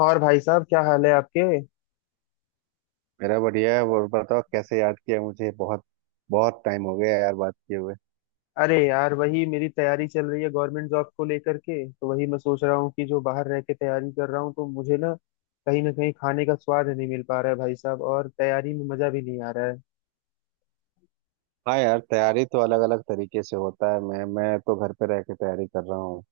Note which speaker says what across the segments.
Speaker 1: और भाई साहब क्या हाल है आपके।
Speaker 2: मेरा बढ़िया है। और बताओ कैसे याद किया मुझे। बहुत बहुत टाइम हो गया यार बात किए हुए।
Speaker 1: अरे यार वही मेरी तैयारी चल रही है गवर्नमेंट जॉब को लेकर के, तो वही मैं सोच रहा हूँ कि जो बाहर रह के तैयारी कर रहा हूँ तो मुझे ना कहीं खाने का स्वाद नहीं मिल पा रहा है भाई साहब, और तैयारी में मजा भी नहीं आ रहा है।
Speaker 2: हाँ यार, तैयारी तो अलग अलग तरीके से होता है। मैं तो घर पे रह के तैयारी कर रहा हूँ।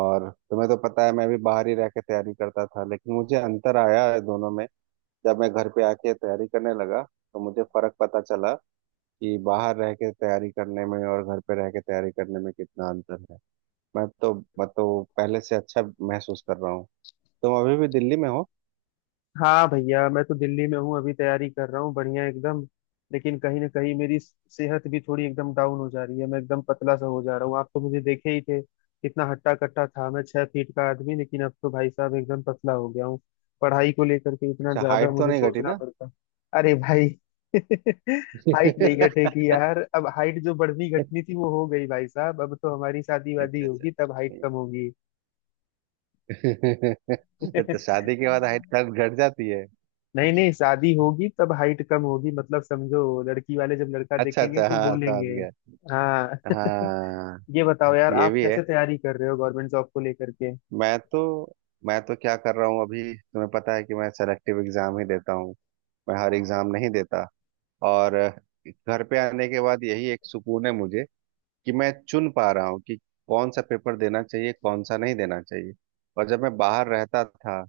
Speaker 2: और तुम्हें तो पता है मैं भी बाहर ही रह के तैयारी करता था, लेकिन मुझे अंतर आया है दोनों में। जब मैं घर पे आके तैयारी करने लगा तो मुझे फर्क पता चला कि बाहर रह के तैयारी करने में और घर पे रह के तैयारी करने में कितना अंतर है। मैं तो मैं तो पहले से अच्छा महसूस कर रहा हूँ। तुम अभी भी दिल्ली में हो?
Speaker 1: हाँ भैया, मैं तो दिल्ली में हूँ, अभी तैयारी कर रहा हूँ, बढ़िया एकदम। लेकिन कहीं ना कहीं मेरी सेहत भी थोड़ी एकदम डाउन हो जा रही है, मैं एकदम पतला सा हो जा रहा हूँ। आप तो मुझे देखे ही थे कितना हट्टा कट्टा था मैं, 6 फीट का आदमी, लेकिन अब तो भाई साहब एकदम पतला हो गया हूँ। पढ़ाई को लेकर के इतना
Speaker 2: अच्छा,
Speaker 1: ज्यादा
Speaker 2: हाइट तो
Speaker 1: मुझे
Speaker 2: नहीं घटी
Speaker 1: सोचना
Speaker 2: ना?
Speaker 1: पड़ता। अरे भाई हाइट नहीं घटेगी यार, अब हाइट जो बढ़नी घटनी थी वो हो गई भाई साहब, अब तो हमारी शादी वादी
Speaker 2: अच्छा अच्छा,
Speaker 1: होगी तब हाइट
Speaker 2: हम्म।
Speaker 1: कम होगी।
Speaker 2: तो शादी के बाद हाइट कट घट जाती है?
Speaker 1: नहीं नहीं, शादी होगी तब हाइट कम होगी मतलब, समझो लड़की वाले जब लड़का
Speaker 2: अच्छा
Speaker 1: देखेंगे
Speaker 2: अच्छा,
Speaker 1: तो
Speaker 2: हाँ समझ
Speaker 1: बोलेंगे।
Speaker 2: गया।
Speaker 1: हाँ।
Speaker 2: हाँ।
Speaker 1: ये बताओ यार,
Speaker 2: ये
Speaker 1: आप
Speaker 2: भी है।
Speaker 1: कैसे तैयारी कर रहे हो गवर्नमेंट जॉब को लेकर के।
Speaker 2: मैं तो मैं तो क्या कर रहा हूँ, अभी तुम्हें पता है कि मैं सेलेक्टिव एग्जाम ही देता हूँ। मैं हर एग्जाम नहीं देता। और घर पे आने के बाद यही एक सुकून है मुझे कि मैं चुन पा रहा हूँ कि कौन सा पेपर देना चाहिए कौन सा नहीं देना चाहिए। और जब मैं बाहर रहता था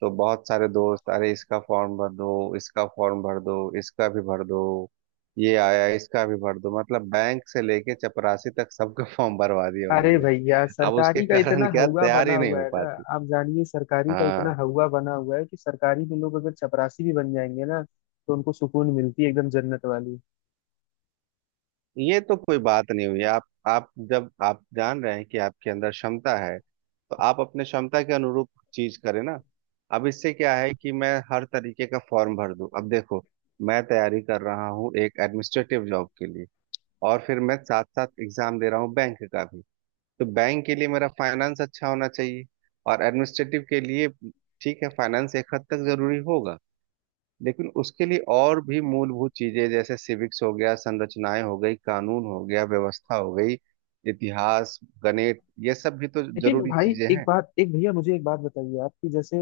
Speaker 2: तो बहुत सारे दोस्त, अरे इसका फॉर्म भर दो, इसका फॉर्म भर दो, इसका भी भर दो, ये आया इसका भी भर दो, मतलब बैंक से लेके चपरासी तक सबका फॉर्म भरवा दिया
Speaker 1: अरे
Speaker 2: उन्होंने।
Speaker 1: भैया,
Speaker 2: अब उसके
Speaker 1: सरकारी का इतना
Speaker 2: कारण क्या
Speaker 1: हवा बना
Speaker 2: तैयारी नहीं
Speaker 1: हुआ
Speaker 2: हो
Speaker 1: है ना।
Speaker 2: पाती।
Speaker 1: आप जानिए सरकारी का इतना
Speaker 2: हाँ।
Speaker 1: हवा बना हुआ है कि सरकारी में लोग अगर चपरासी भी बन जाएंगे ना, तो उनको सुकून मिलती है एकदम जन्नत वाली।
Speaker 2: ये तो कोई बात नहीं हुई। आप जब आप जान रहे हैं कि आपके अंदर क्षमता है तो आप अपने क्षमता के अनुरूप चीज करें ना। अब इससे क्या है कि मैं हर तरीके का फॉर्म भर दूं? अब देखो, मैं तैयारी कर रहा हूँ एक एडमिनिस्ट्रेटिव जॉब के लिए, और फिर मैं साथ साथ एग्जाम दे रहा हूँ बैंक का भी। तो बैंक के लिए मेरा फाइनेंस अच्छा होना चाहिए, और एडमिनिस्ट्रेटिव के लिए ठीक है, फाइनेंस एक हद तक जरूरी होगा, लेकिन उसके लिए और भी मूलभूत चीजें जैसे सिविक्स हो गया, संरचनाएं हो गई, कानून हो गया, व्यवस्था हो गई, इतिहास, गणित, ये सब भी तो
Speaker 1: लेकिन
Speaker 2: जरूरी
Speaker 1: भाई
Speaker 2: चीजें
Speaker 1: एक
Speaker 2: हैं।
Speaker 1: बात एक भैया मुझे एक बात बताइए आप, कि जैसे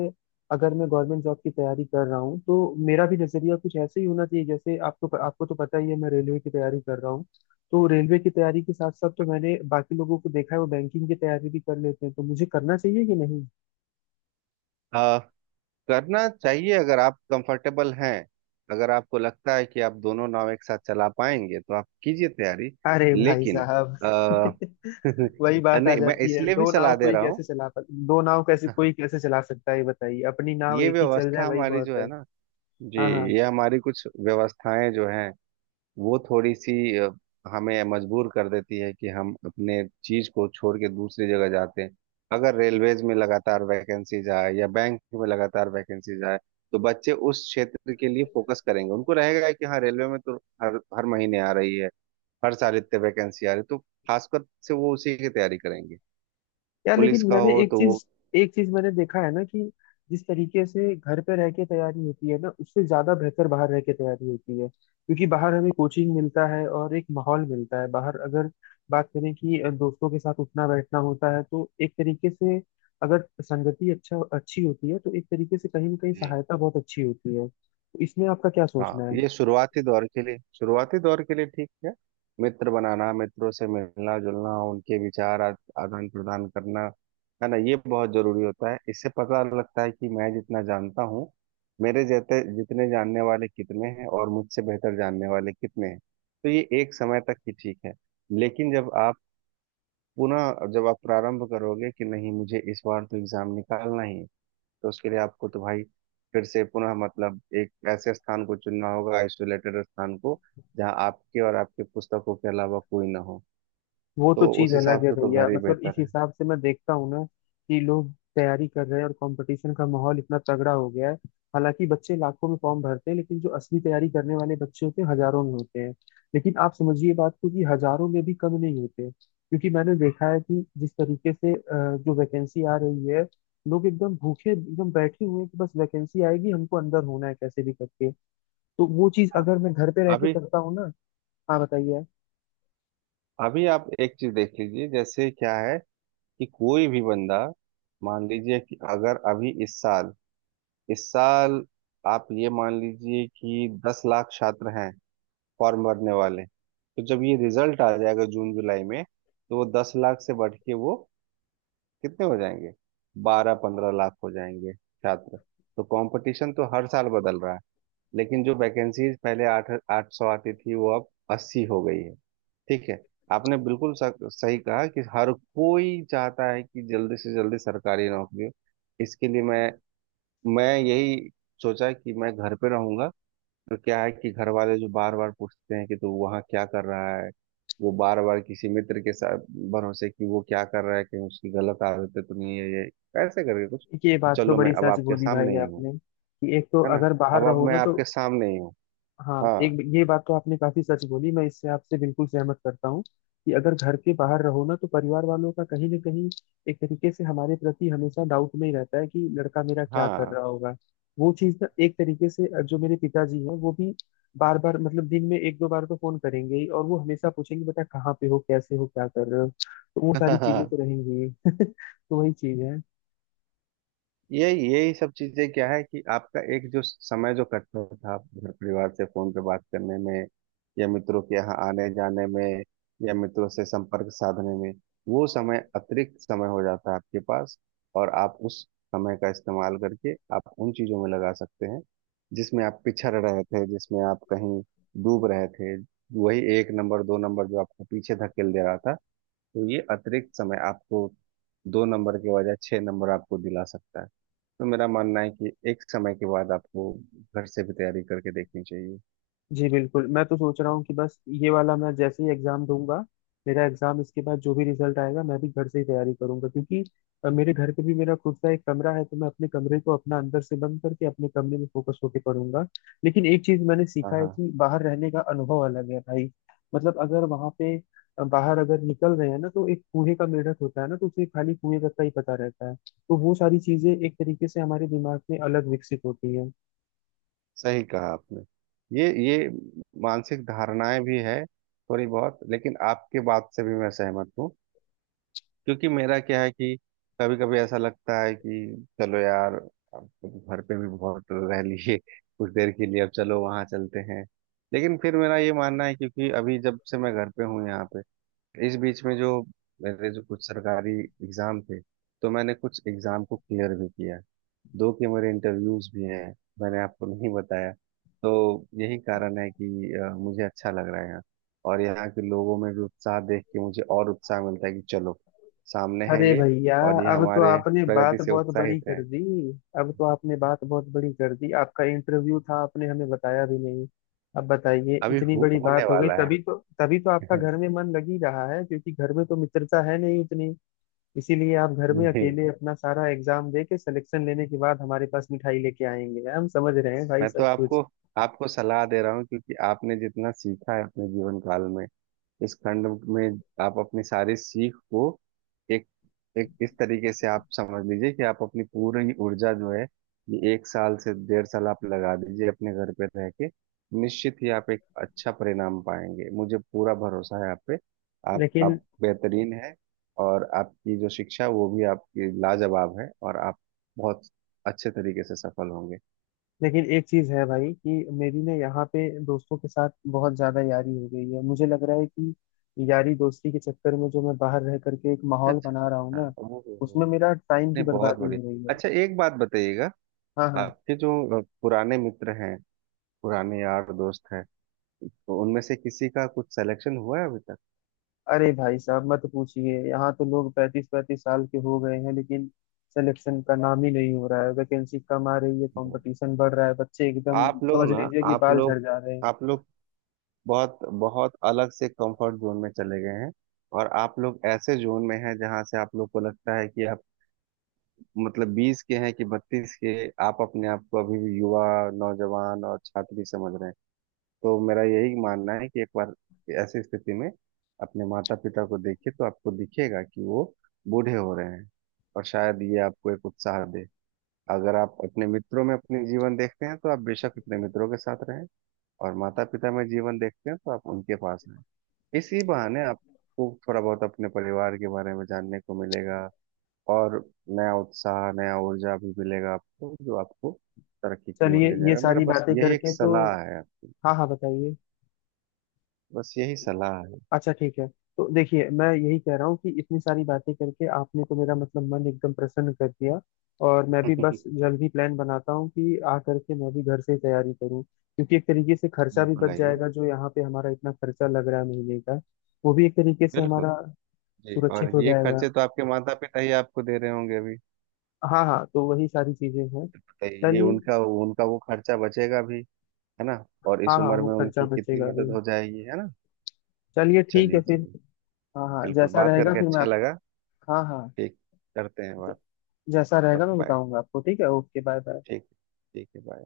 Speaker 1: अगर मैं गवर्नमेंट जॉब की तैयारी कर रहा हूँ, तो मेरा भी नजरिया कुछ ऐसे ही होना चाहिए जैसे आपको, आपको तो पता ही है मैं रेलवे की तैयारी कर रहा हूँ, तो रेलवे की तैयारी के साथ साथ, तो मैंने बाकी लोगों को देखा है वो बैंकिंग की तैयारी भी कर लेते हैं, तो मुझे करना चाहिए कि नहीं।
Speaker 2: आ, करना चाहिए अगर आप कंफर्टेबल हैं। अगर आपको लगता है कि आप दोनों नाव एक साथ चला पाएंगे तो आप कीजिए तैयारी।
Speaker 1: अरे भाई
Speaker 2: लेकिन
Speaker 1: साहब
Speaker 2: आ,
Speaker 1: वही बात आ
Speaker 2: नहीं, मैं
Speaker 1: जाती है,
Speaker 2: इसलिए भी सलाह दे रहा हूँ।
Speaker 1: दो नाव कैसे चला सकता है ये बताइए, अपनी नाव
Speaker 2: ये
Speaker 1: एक ही चल जाए
Speaker 2: व्यवस्था
Speaker 1: वही
Speaker 2: हमारी
Speaker 1: बहुत
Speaker 2: जो है
Speaker 1: है।
Speaker 2: ना। जी।
Speaker 1: हाँ हाँ।
Speaker 2: ये हमारी कुछ व्यवस्थाएं जो हैं वो थोड़ी सी हमें मजबूर कर देती है कि हम अपने चीज को छोड़ के दूसरी जगह जाते हैं। अगर रेलवेज में लगातार वैकेंसीज आए या बैंक में लगातार वैकेंसीज आए तो बच्चे उस क्षेत्र के लिए फोकस करेंगे, उनको रहेगा कि हाँ रेलवे में तो हर हर महीने आ रही है, हर साल इतने वैकेंसी आ रही है, तो खासकर से वो उसी की तैयारी करेंगे।
Speaker 1: यार
Speaker 2: पुलिस
Speaker 1: लेकिन
Speaker 2: का
Speaker 1: मैंने
Speaker 2: हो तो वो।
Speaker 1: एक चीज मैंने देखा है ना, कि जिस तरीके से घर पे रह के तैयारी होती है ना, उससे ज्यादा बेहतर बाहर रह के तैयारी होती है, क्योंकि बाहर हमें कोचिंग मिलता है और एक माहौल मिलता है। बाहर अगर बात करें कि दोस्तों के साथ उठना बैठना होता है तो एक तरीके से, अगर संगति अच्छी होती है तो एक तरीके से कहीं ना कहीं
Speaker 2: जी।
Speaker 1: सहायता बहुत अच्छी होती है, तो इसमें आपका क्या
Speaker 2: हाँ,
Speaker 1: सोचना है।
Speaker 2: ये शुरुआती दौर के लिए, शुरुआती दौर के लिए ठीक है। मित्र बनाना, मित्रों से मिलना जुलना, उनके विचार आदान प्रदान करना, है ना, ये बहुत जरूरी होता है। इससे पता लगता है कि मैं जितना जानता हूँ मेरे जैसे जितने जानने वाले कितने हैं और मुझसे बेहतर जानने वाले कितने हैं। तो ये एक समय तक ही ठीक है। लेकिन जब आप पुनः, जब आप प्रारंभ करोगे कि नहीं मुझे इस बार तो एग्जाम निकालना ही है तो उसके लिए आपको तो भाई फिर से पुनः मतलब एक ऐसे स्थान को चुनना होगा, आइसोलेटेड स्थान को, जहाँ आपके और आपके पुस्तकों के अलावा कोई ना हो।
Speaker 1: वो तो
Speaker 2: तो उस
Speaker 1: चीज अलग
Speaker 2: हिसाब
Speaker 1: है
Speaker 2: से तो
Speaker 1: भैया,
Speaker 2: घर ही
Speaker 1: मतलब इस
Speaker 2: बेहतर है।
Speaker 1: हिसाब से मैं देखता हूँ ना कि लोग तैयारी कर रहे हैं, और कंपटीशन का माहौल इतना तगड़ा हो गया है। हालांकि बच्चे लाखों में फॉर्म भरते हैं, लेकिन जो असली तैयारी करने वाले बच्चे होते हैं हजारों में होते हैं। लेकिन आप समझिए बात को कि हजारों में भी कम नहीं होते, क्योंकि मैंने देखा है कि जिस तरीके से जो वैकेंसी आ रही है, लोग एकदम भूखे एकदम बैठे हुए हैं कि बस वैकेंसी आएगी हमको अंदर होना है कैसे भी करके। तो वो चीज
Speaker 2: हाँ,
Speaker 1: अगर मैं घर पे रह के
Speaker 2: अभी
Speaker 1: करता हूँ ना। हाँ बताइए आप।
Speaker 2: अभी आप एक चीज देख लीजिए जैसे क्या है कि कोई भी बंदा, मान लीजिए कि अगर अभी इस साल आप ये मान लीजिए कि दस लाख छात्र हैं फॉर्म भरने वाले, तो जब ये रिजल्ट आ जाएगा जून जुलाई में तो वो दस लाख से बढ़ के वो कितने हो जाएंगे, बारह पंद्रह लाख हो जाएंगे छात्र। तो कंपटीशन तो हर साल बदल रहा है। लेकिन जो वैकेंसीज पहले आठ आठ सौ आती थी वो अब अस्सी हो गई है। ठीक है, आपने बिल्कुल सही कहा कि हर कोई चाहता है कि जल्दी से जल्दी सरकारी नौकरी हो। इसके लिए मैं यही सोचा कि मैं घर पे रहूंगा। तो क्या है कि घर वाले जो बार बार पूछते हैं कि तू वहाँ क्या कर रहा है, वो बार बार किसी मित्र के साथ भरोसे कि वो क्या कर रहा है, कि उसकी गलत आदतें तो नहीं है, ये कैसे करके कुछ।
Speaker 1: ये बात तो
Speaker 2: चलो, मैं
Speaker 1: बड़ी
Speaker 2: अब
Speaker 1: सच
Speaker 2: आपके
Speaker 1: बोली भाई
Speaker 2: सामने ही हूँ।
Speaker 1: आपने, कि एक तो
Speaker 2: है ना।
Speaker 1: अगर बाहर
Speaker 2: अब
Speaker 1: रहो
Speaker 2: मैं
Speaker 1: ना तो।
Speaker 2: आपके सामने ही हूँ।
Speaker 1: हाँ,
Speaker 2: हाँ
Speaker 1: एक ये बात तो आपने काफी सच बोली, मैं इससे आपसे बिल्कुल सहमत करता हूँ कि अगर घर के बाहर रहो ना तो परिवार वालों का कहीं ना कहीं एक तरीके से हमारे प्रति हमेशा डाउट में ही रहता है कि लड़का मेरा क्या कर
Speaker 2: हाँ।
Speaker 1: रहा होगा। वो चीज ना एक तरीके से, जो मेरे पिताजी हैं वो भी बार बार, मतलब दिन में एक दो बार तो फोन करेंगे ही, और वो हमेशा पूछेंगे बेटा कहाँ पे हो, कैसे हो, क्या कर रहे हो, तो वो सारी चीजें तो रहेंगी ही। तो वही चीज है।
Speaker 2: यही यही सब चीजें क्या है कि आपका एक जो समय जो कटता था घर परिवार से फोन पे बात करने में, या मित्रों के यहाँ आने जाने में, या मित्रों से संपर्क साधने में, वो समय अतिरिक्त समय हो जाता है आपके पास। और आप उस समय का इस्तेमाल करके आप उन चीजों में लगा सकते हैं जिसमें आप पिछड़ रहे थे, जिसमें आप कहीं डूब रहे थे। वही एक नंबर दो नंबर जो आपको पीछे धकेल दे रहा था, तो ये अतिरिक्त समय आपको दो नंबर के बजाय छह नंबर आपको दिला सकता है। तो मेरा मानना है कि एक समय के बाद आपको घर से भी तैयारी करके देखनी चाहिए।
Speaker 1: जी बिल्कुल, मैं तो सोच रहा हूँ कि बस ये वाला मैं जैसे ही एग्जाम दूंगा, मेरा एग्जाम इसके बाद जो भी रिजल्ट आएगा, मैं भी घर से ही तैयारी करूंगा, क्योंकि मेरे घर पे भी मेरा खुद का एक कमरा है, तो मैं अपने कमरे को अपना अंदर से बंद करके अपने कमरे में फोकस होके पढ़ूंगा। लेकिन एक चीज मैंने
Speaker 2: हाँ
Speaker 1: सीखा है
Speaker 2: हाँ,
Speaker 1: कि बाहर रहने का अनुभव अलग है भाई। मतलब अगर वहां पे बाहर अगर निकल रहे हैं ना, तो एक कुएं का मेढक होता है ना, तो उसे खाली कुएं तक का ही पता रहता है, तो वो सारी चीजें एक तरीके से हमारे दिमाग में अलग विकसित होती है।
Speaker 2: सही कहा आपने। ये मानसिक धारणाएं भी है थोड़ी बहुत, लेकिन आपके बात से भी मैं सहमत हूँ, क्योंकि मेरा क्या है कि कभी कभी ऐसा लगता है कि चलो यार अब तो घर पे भी बहुत रह लिए, कुछ देर के लिए अब चलो वहां चलते हैं। लेकिन फिर मेरा ये मानना है, क्योंकि अभी जब से मैं घर पे हूँ यहाँ, इस बीच में जो मेरे जो कुछ सरकारी एग्जाम थे तो मैंने कुछ एग्जाम को क्लियर भी किया, दो के मेरे इंटरव्यूज भी हैं, मैंने आपको नहीं बताया। तो यही कारण है कि मुझे अच्छा लग रहा है यहाँ। और यहाँ के लोगों में भी उत्साह देख के मुझे और उत्साह मिलता है कि चलो सामने है
Speaker 1: अरे
Speaker 2: ये,
Speaker 1: भैया,
Speaker 2: और ये
Speaker 1: अब तो
Speaker 2: हमारे
Speaker 1: आपने
Speaker 2: प्रगति
Speaker 1: बात
Speaker 2: से
Speaker 1: बहुत बड़ी
Speaker 2: उत्साहित
Speaker 1: कर
Speaker 2: है।
Speaker 1: दी अब तो आपने बात बहुत बड़ी कर दी, आपका इंटरव्यू था आपने हमें बताया भी नहीं। अब बताइए,
Speaker 2: अभी
Speaker 1: इतनी बड़ी
Speaker 2: होने
Speaker 1: बात हो गई,
Speaker 2: वाला है।
Speaker 1: तभी तो आपका घर में मन लग ही रहा है, क्योंकि घर में तो मित्रता है नहीं उतनी। इसीलिए आप घर में
Speaker 2: नहीं,
Speaker 1: अकेले अपना सारा एग्जाम दे के सिलेक्शन लेने के बाद हमारे पास मिठाई लेके आएंगे, हम समझ रहे हैं भाई
Speaker 2: मैं तो
Speaker 1: सब कुछ।
Speaker 2: आपको आपको सलाह दे रहा हूँ, क्योंकि आपने जितना सीखा है अपने जीवन काल में इस खंड में, आप अपनी सारी सीख को एक एक इस तरीके से आप समझ लीजिए कि आप अपनी पूरी ऊर्जा जो है ये एक साल से डेढ़ साल आप लगा दीजिए अपने घर पे रह के। निश्चित ही आप एक अच्छा परिणाम पाएंगे, मुझे पूरा भरोसा है आप पे। आप
Speaker 1: लेकिन
Speaker 2: आप बेहतरीन है। और आपकी जो शिक्षा वो भी आपकी लाजवाब है, और आप बहुत अच्छे तरीके से सफल होंगे।
Speaker 1: लेकिन एक चीज है भाई कि मेरी ना यहाँ पे दोस्तों के साथ बहुत ज्यादा यारी हो गई है, मुझे लग रहा है कि यारी दोस्ती के चक्कर में जो मैं बाहर रह करके एक माहौल
Speaker 2: अच्छा,
Speaker 1: बना रहा हूँ
Speaker 2: हाँ
Speaker 1: ना,
Speaker 2: ओहो हो हो।
Speaker 1: उसमें मेरा टाइम की
Speaker 2: नहीं बहुत
Speaker 1: बर्बादी
Speaker 2: बढ़िया।
Speaker 1: हो रही है।
Speaker 2: अच्छा, एक बात बताइएगा,
Speaker 1: हाँ हाँ।
Speaker 2: आपके जो पुराने मित्र हैं, पुराने यार दोस्त हैं, तो उनमें से किसी का कुछ सिलेक्शन हुआ है अभी तक?
Speaker 1: अरे भाई साहब मत पूछिए, यहाँ तो लोग 35-35 साल के हो गए हैं, लेकिन सिलेक्शन का नाम ही नहीं हो रहा है, वैकेंसी कम आ रही है,
Speaker 2: नहीं।
Speaker 1: कंपटीशन बढ़ रहा है, बच्चे एकदम
Speaker 2: आप लोग
Speaker 1: समझ
Speaker 2: ना
Speaker 1: लीजिए कि बाल झड़ जा रहे हैं।
Speaker 2: आप लोग बहुत बहुत अलग से कंफर्ट जोन में चले गए हैं, और आप लोग ऐसे जोन में हैं जहां से आप लोग को लगता है कि आप मतलब बीस के हैं कि बत्तीस के। आप अपने आप को अभी भी युवा, नौजवान और छात्री समझ रहे हैं। तो मेरा यही मानना है कि एक बार ऐसी स्थिति में अपने माता पिता को देखिए तो आपको दिखेगा कि वो बूढ़े हो रहे हैं, और शायद ये आपको एक उत्साह दे। अगर आप अपने मित्रों में अपने जीवन देखते हैं तो आप बेशक अपने मित्रों के साथ रहें, और माता पिता में जीवन देखते हैं तो आप उनके पास रहें। इसी बहाने आपको थोड़ा बहुत अपने परिवार के बारे में जानने को मिलेगा, और नया उत्साह, नया ऊर्जा भी मिलेगा आपको, जो आपको तरक्की की ओर
Speaker 1: चलिए,
Speaker 2: ले
Speaker 1: ये
Speaker 2: जाएगा। मेरा
Speaker 1: सारी
Speaker 2: बस
Speaker 1: बातें
Speaker 2: यही एक
Speaker 1: करके तो।
Speaker 2: सलाह है आपकी।
Speaker 1: हाँ हाँ बताइए।
Speaker 2: बस यही सलाह है।
Speaker 1: अच्छा ठीक है, तो देखिए मैं यही कह रहा हूँ कि इतनी सारी बातें करके आपने तो मेरा मतलब मन एकदम प्रसन्न कर दिया, और मैं भी बस जल्द ही प्लान बनाता हूँ कि आ करके मैं भी घर से ही तैयारी करूँ, क्योंकि एक तरीके से खर्चा भी
Speaker 2: बिल्कुल
Speaker 1: बच
Speaker 2: आइए।
Speaker 1: जाएगा, जो यहाँ पे हमारा इतना खर्चा लग रहा है महीने का, वो भी एक तरीके से
Speaker 2: बिल्कुल।
Speaker 1: हमारा
Speaker 2: जी, और
Speaker 1: सुरक्षित हो
Speaker 2: ये
Speaker 1: जाएगा।
Speaker 2: खर्चे तो आपके माता पिता ही आपको दे रहे होंगे अभी।
Speaker 1: हाँ हाँ, तो वही सारी चीजें हैं।
Speaker 2: तो ये
Speaker 1: चलिए।
Speaker 2: उनका उनका वो खर्चा बचेगा भी, है ना। और इस
Speaker 1: हाँ हाँ,
Speaker 2: उम्र
Speaker 1: वो
Speaker 2: में
Speaker 1: खर्चा
Speaker 2: उनकी कितनी
Speaker 1: बचेगा भी।
Speaker 2: मदद हो जाएगी, है ना।
Speaker 1: चलिए ठीक है
Speaker 2: चलिए
Speaker 1: फिर।
Speaker 2: चलिए,
Speaker 1: हाँ हाँ,
Speaker 2: बिल्कुल,
Speaker 1: जैसा
Speaker 2: बात
Speaker 1: रहेगा
Speaker 2: करके
Speaker 1: फिर मैं
Speaker 2: अच्छा
Speaker 1: आप।
Speaker 2: लगा।
Speaker 1: हाँ हाँ,
Speaker 2: ठीक, करते हैं बात।
Speaker 1: जैसा रहेगा
Speaker 2: ओके
Speaker 1: मैं
Speaker 2: बाय।
Speaker 1: बताऊंगा आपको, ठीक है, ओके बाय बाय।
Speaker 2: ठीक ठीक है, bye।